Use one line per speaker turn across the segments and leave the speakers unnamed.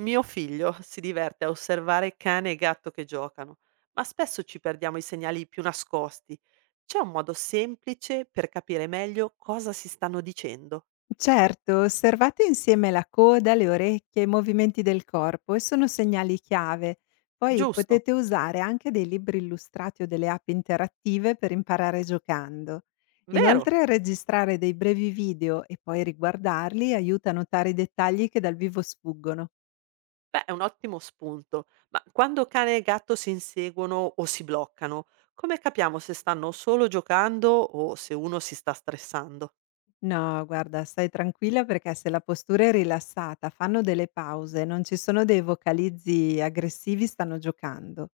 Mio figlio si diverte a osservare cane e gatto che giocano, ma spesso ci perdiamo i segnali più nascosti. C'è un modo semplice per capire meglio cosa si stanno dicendo.
Certo, osservate insieme la coda, le orecchie, i movimenti del corpo e sono segnali chiave. Poi
Giusto,
potete usare anche dei libri illustrati o delle app interattive per imparare giocando.
vero?
Inoltre registrare dei brevi video e poi riguardarli aiuta a notare i dettagli che dal vivo sfuggono.
Beh, è un ottimo spunto. Ma quando cane e gatto si inseguono o si bloccano, come capiamo se stanno solo giocando o se uno si sta stressando?
No, guarda, stai tranquilla perché se la postura è rilassata, fanno delle pause, non ci sono dei vocalizzi aggressivi, stanno giocando.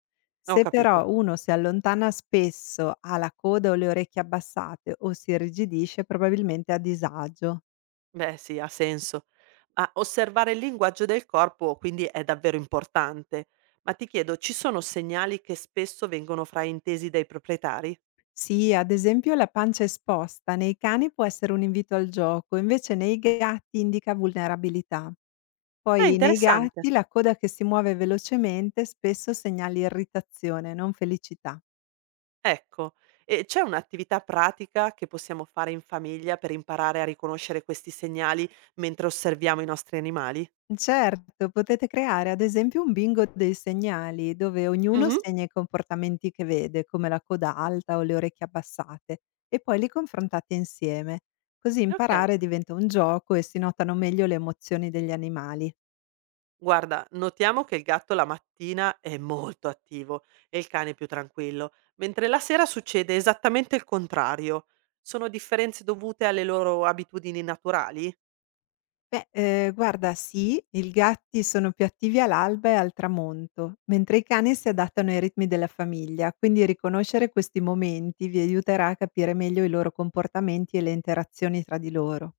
Ho
Se
capito.
però uno si allontana spesso, ha la coda o le orecchie abbassate o si irrigidisce, probabilmente è a disagio.
Beh sì, ha senso. Ma osservare il linguaggio del corpo quindi è davvero importante. Ma ti chiedo, ci sono segnali che spesso vengono fraintesi dai proprietari?
Sì, ad esempio la pancia esposta nei cani può essere un invito al gioco, invece nei gatti indica vulnerabilità.
Ah,
Poi nei
interessante.
gatti la coda che si muove velocemente spesso segnala irritazione, non felicità.
Ecco, e c'è un'attività pratica che possiamo fare in famiglia per imparare a riconoscere questi segnali mentre osserviamo i nostri animali?
Certo, potete creare ad esempio un bingo dei segnali, dove ognuno
Mhm.
segna i comportamenti che vede, come la coda alta o le orecchie abbassate, e poi li confrontate insieme. Così
Ok.
imparare diventa un gioco e si notano meglio le emozioni degli animali.
Guarda, notiamo che il gatto la mattina è molto attivo e il cane è più tranquillo, mentre la sera succede esattamente il contrario. Sono differenze dovute alle loro abitudini naturali?
Beh, guarda, sì, i gatti sono più attivi all'alba e al tramonto, mentre i cani si adattano ai ritmi della famiglia, quindi riconoscere questi momenti vi aiuterà a capire meglio i loro comportamenti e le interazioni tra di loro.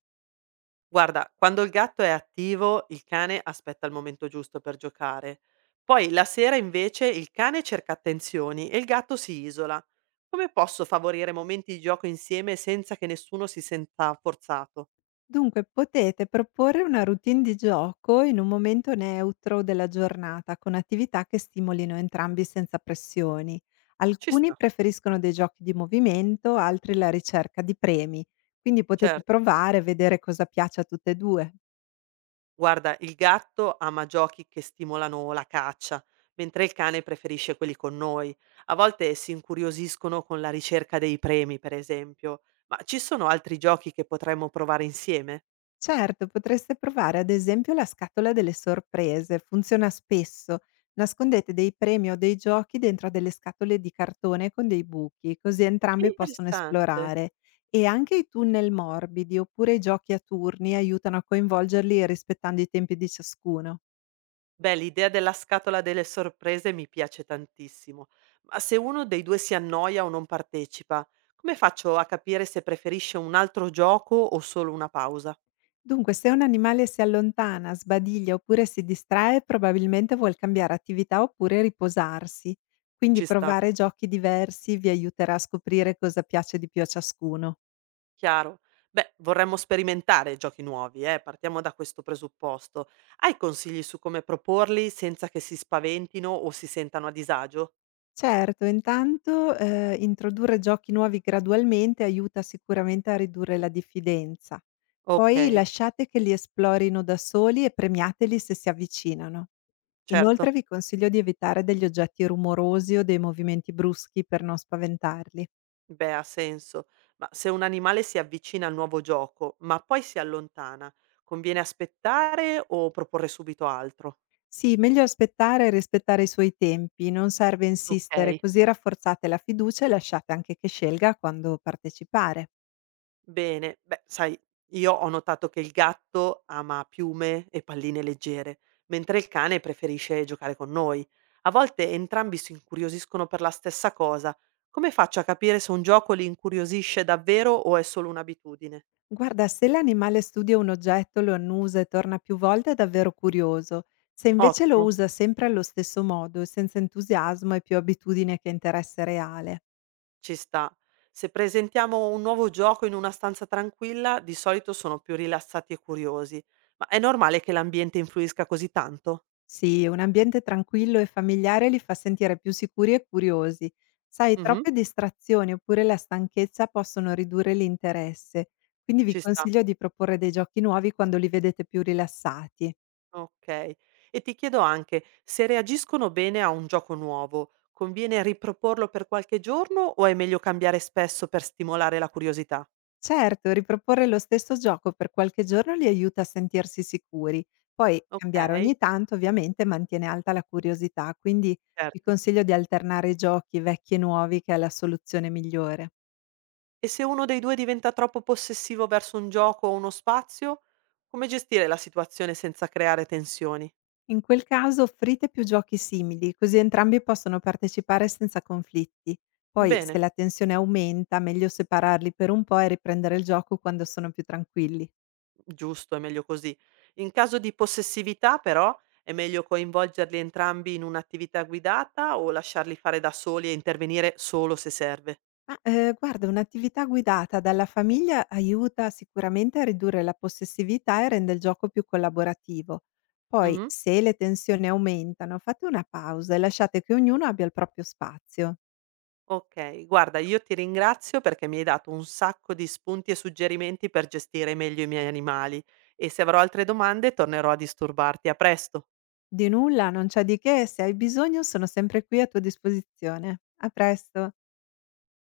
Guarda, quando il gatto è attivo, il cane aspetta il momento giusto per giocare. Poi la sera invece il cane cerca attenzioni e il gatto si isola. Come posso favorire momenti di gioco insieme senza che nessuno si senta forzato?
Dunque, potete proporre una routine di gioco in un momento neutro della giornata, con attività che stimolino entrambi senza pressioni.
Ci
Alcuni
sta,
preferiscono dei giochi di movimento, altri la ricerca di premi, quindi potete
certo.
provare e vedere cosa piace a tutte e due.
Guarda, il gatto ama giochi che stimolano la caccia, mentre il cane preferisce quelli con noi. A volte si incuriosiscono con la ricerca dei premi, per esempio. Ma ci sono altri giochi che potremmo provare insieme?
Certo, potreste provare ad esempio la scatola delle sorprese, funziona spesso. Nascondete dei premi o dei giochi dentro a delle scatole di cartone con dei buchi, così entrambi possono
Interessante.
esplorare. E anche i tunnel morbidi oppure i giochi a turni aiutano a coinvolgerli rispettando i tempi di ciascuno.
Beh, l'idea della scatola delle sorprese mi piace tantissimo. Ma se uno dei due si annoia o non partecipa, come faccio a capire se preferisce un altro gioco o solo una pausa?
Dunque, se un animale si allontana, sbadiglia oppure si distrae, probabilmente vuol cambiare attività oppure riposarsi. Quindi
Ci sta.
provare giochi diversi vi aiuterà a scoprire cosa piace di più a ciascuno.
Chiaro. Beh, vorremmo sperimentare giochi nuovi, partiamo da questo presupposto. Hai consigli su come proporli senza che si spaventino o si sentano a disagio?
Certo, intanto introdurre giochi nuovi gradualmente aiuta sicuramente a ridurre la diffidenza. Poi
Ok,
lasciate che li esplorino da soli e premiateli se si avvicinano. Inoltre
certo.
vi consiglio di evitare degli oggetti rumorosi o dei movimenti bruschi per non spaventarli.
Beh, ha senso. Ma se un animale si avvicina al nuovo gioco, ma poi si allontana, conviene aspettare o proporre subito altro?
Sì, meglio aspettare e rispettare i suoi tempi, non serve insistere,
Ok.
così rafforzate la fiducia e lasciate anche che scelga quando partecipare.
Bene, beh, sai, io ho notato che il gatto ama piume e palline leggere, mentre il cane preferisce giocare con noi. A volte entrambi si incuriosiscono per la stessa cosa. Come faccio a capire se un gioco li incuriosisce davvero o è solo un'abitudine?
Guarda, se l'animale studia un oggetto, lo annusa e torna più volte è davvero curioso. Se invece lo
Ottimo,
usa sempre allo stesso modo, e senza entusiasmo, è più abitudine che interesse reale.
ci sta. Se presentiamo un nuovo gioco in una stanza tranquilla, di solito sono più rilassati e curiosi. Ma è normale che l'ambiente influisca così tanto?
Sì, un ambiente tranquillo e familiare li fa sentire più sicuri e curiosi. Sai,
Mhm,
troppe distrazioni oppure la stanchezza possono ridurre l'interesse, quindi vi
ci sta.
consiglio di proporre dei giochi nuovi quando li vedete più rilassati.
Okay. E ti chiedo anche, se reagiscono bene a un gioco nuovo, conviene riproporlo per qualche giorno o è meglio cambiare spesso per stimolare la curiosità?
Certo, riproporre lo stesso gioco per qualche giorno li aiuta a sentirsi sicuri, poi cambiare ogni
Okay,
tanto ovviamente mantiene alta la curiosità, quindi vi
certo.
consiglio di alternare i giochi vecchi e nuovi che è la soluzione migliore.
E se uno dei due diventa troppo possessivo verso un gioco o uno spazio, come gestire la situazione senza creare tensioni?
In quel caso offrite più giochi simili, così entrambi possono partecipare senza conflitti. Poi, se
Bene,
la tensione aumenta, meglio separarli per un po' e riprendere il gioco quando sono più tranquilli.
giusto, è meglio così. In caso di possessività però, è meglio coinvolgerli entrambi in un'attività guidata o lasciarli fare da soli e intervenire solo se serve?
Ma guarda, un'attività guidata dalla famiglia aiuta sicuramente a ridurre la possessività e rende il gioco più collaborativo. Poi,
Mh-mh.
se le tensioni aumentano, fate una pausa e lasciate che ognuno abbia il proprio spazio.
Okay, guarda io ti ringrazio perché mi hai dato un sacco di spunti e suggerimenti per gestire meglio i miei animali e se avrò altre domande tornerò a disturbarti. A presto.
Di nulla, non c'è di che, se hai bisogno sono sempre qui a tua disposizione. A presto!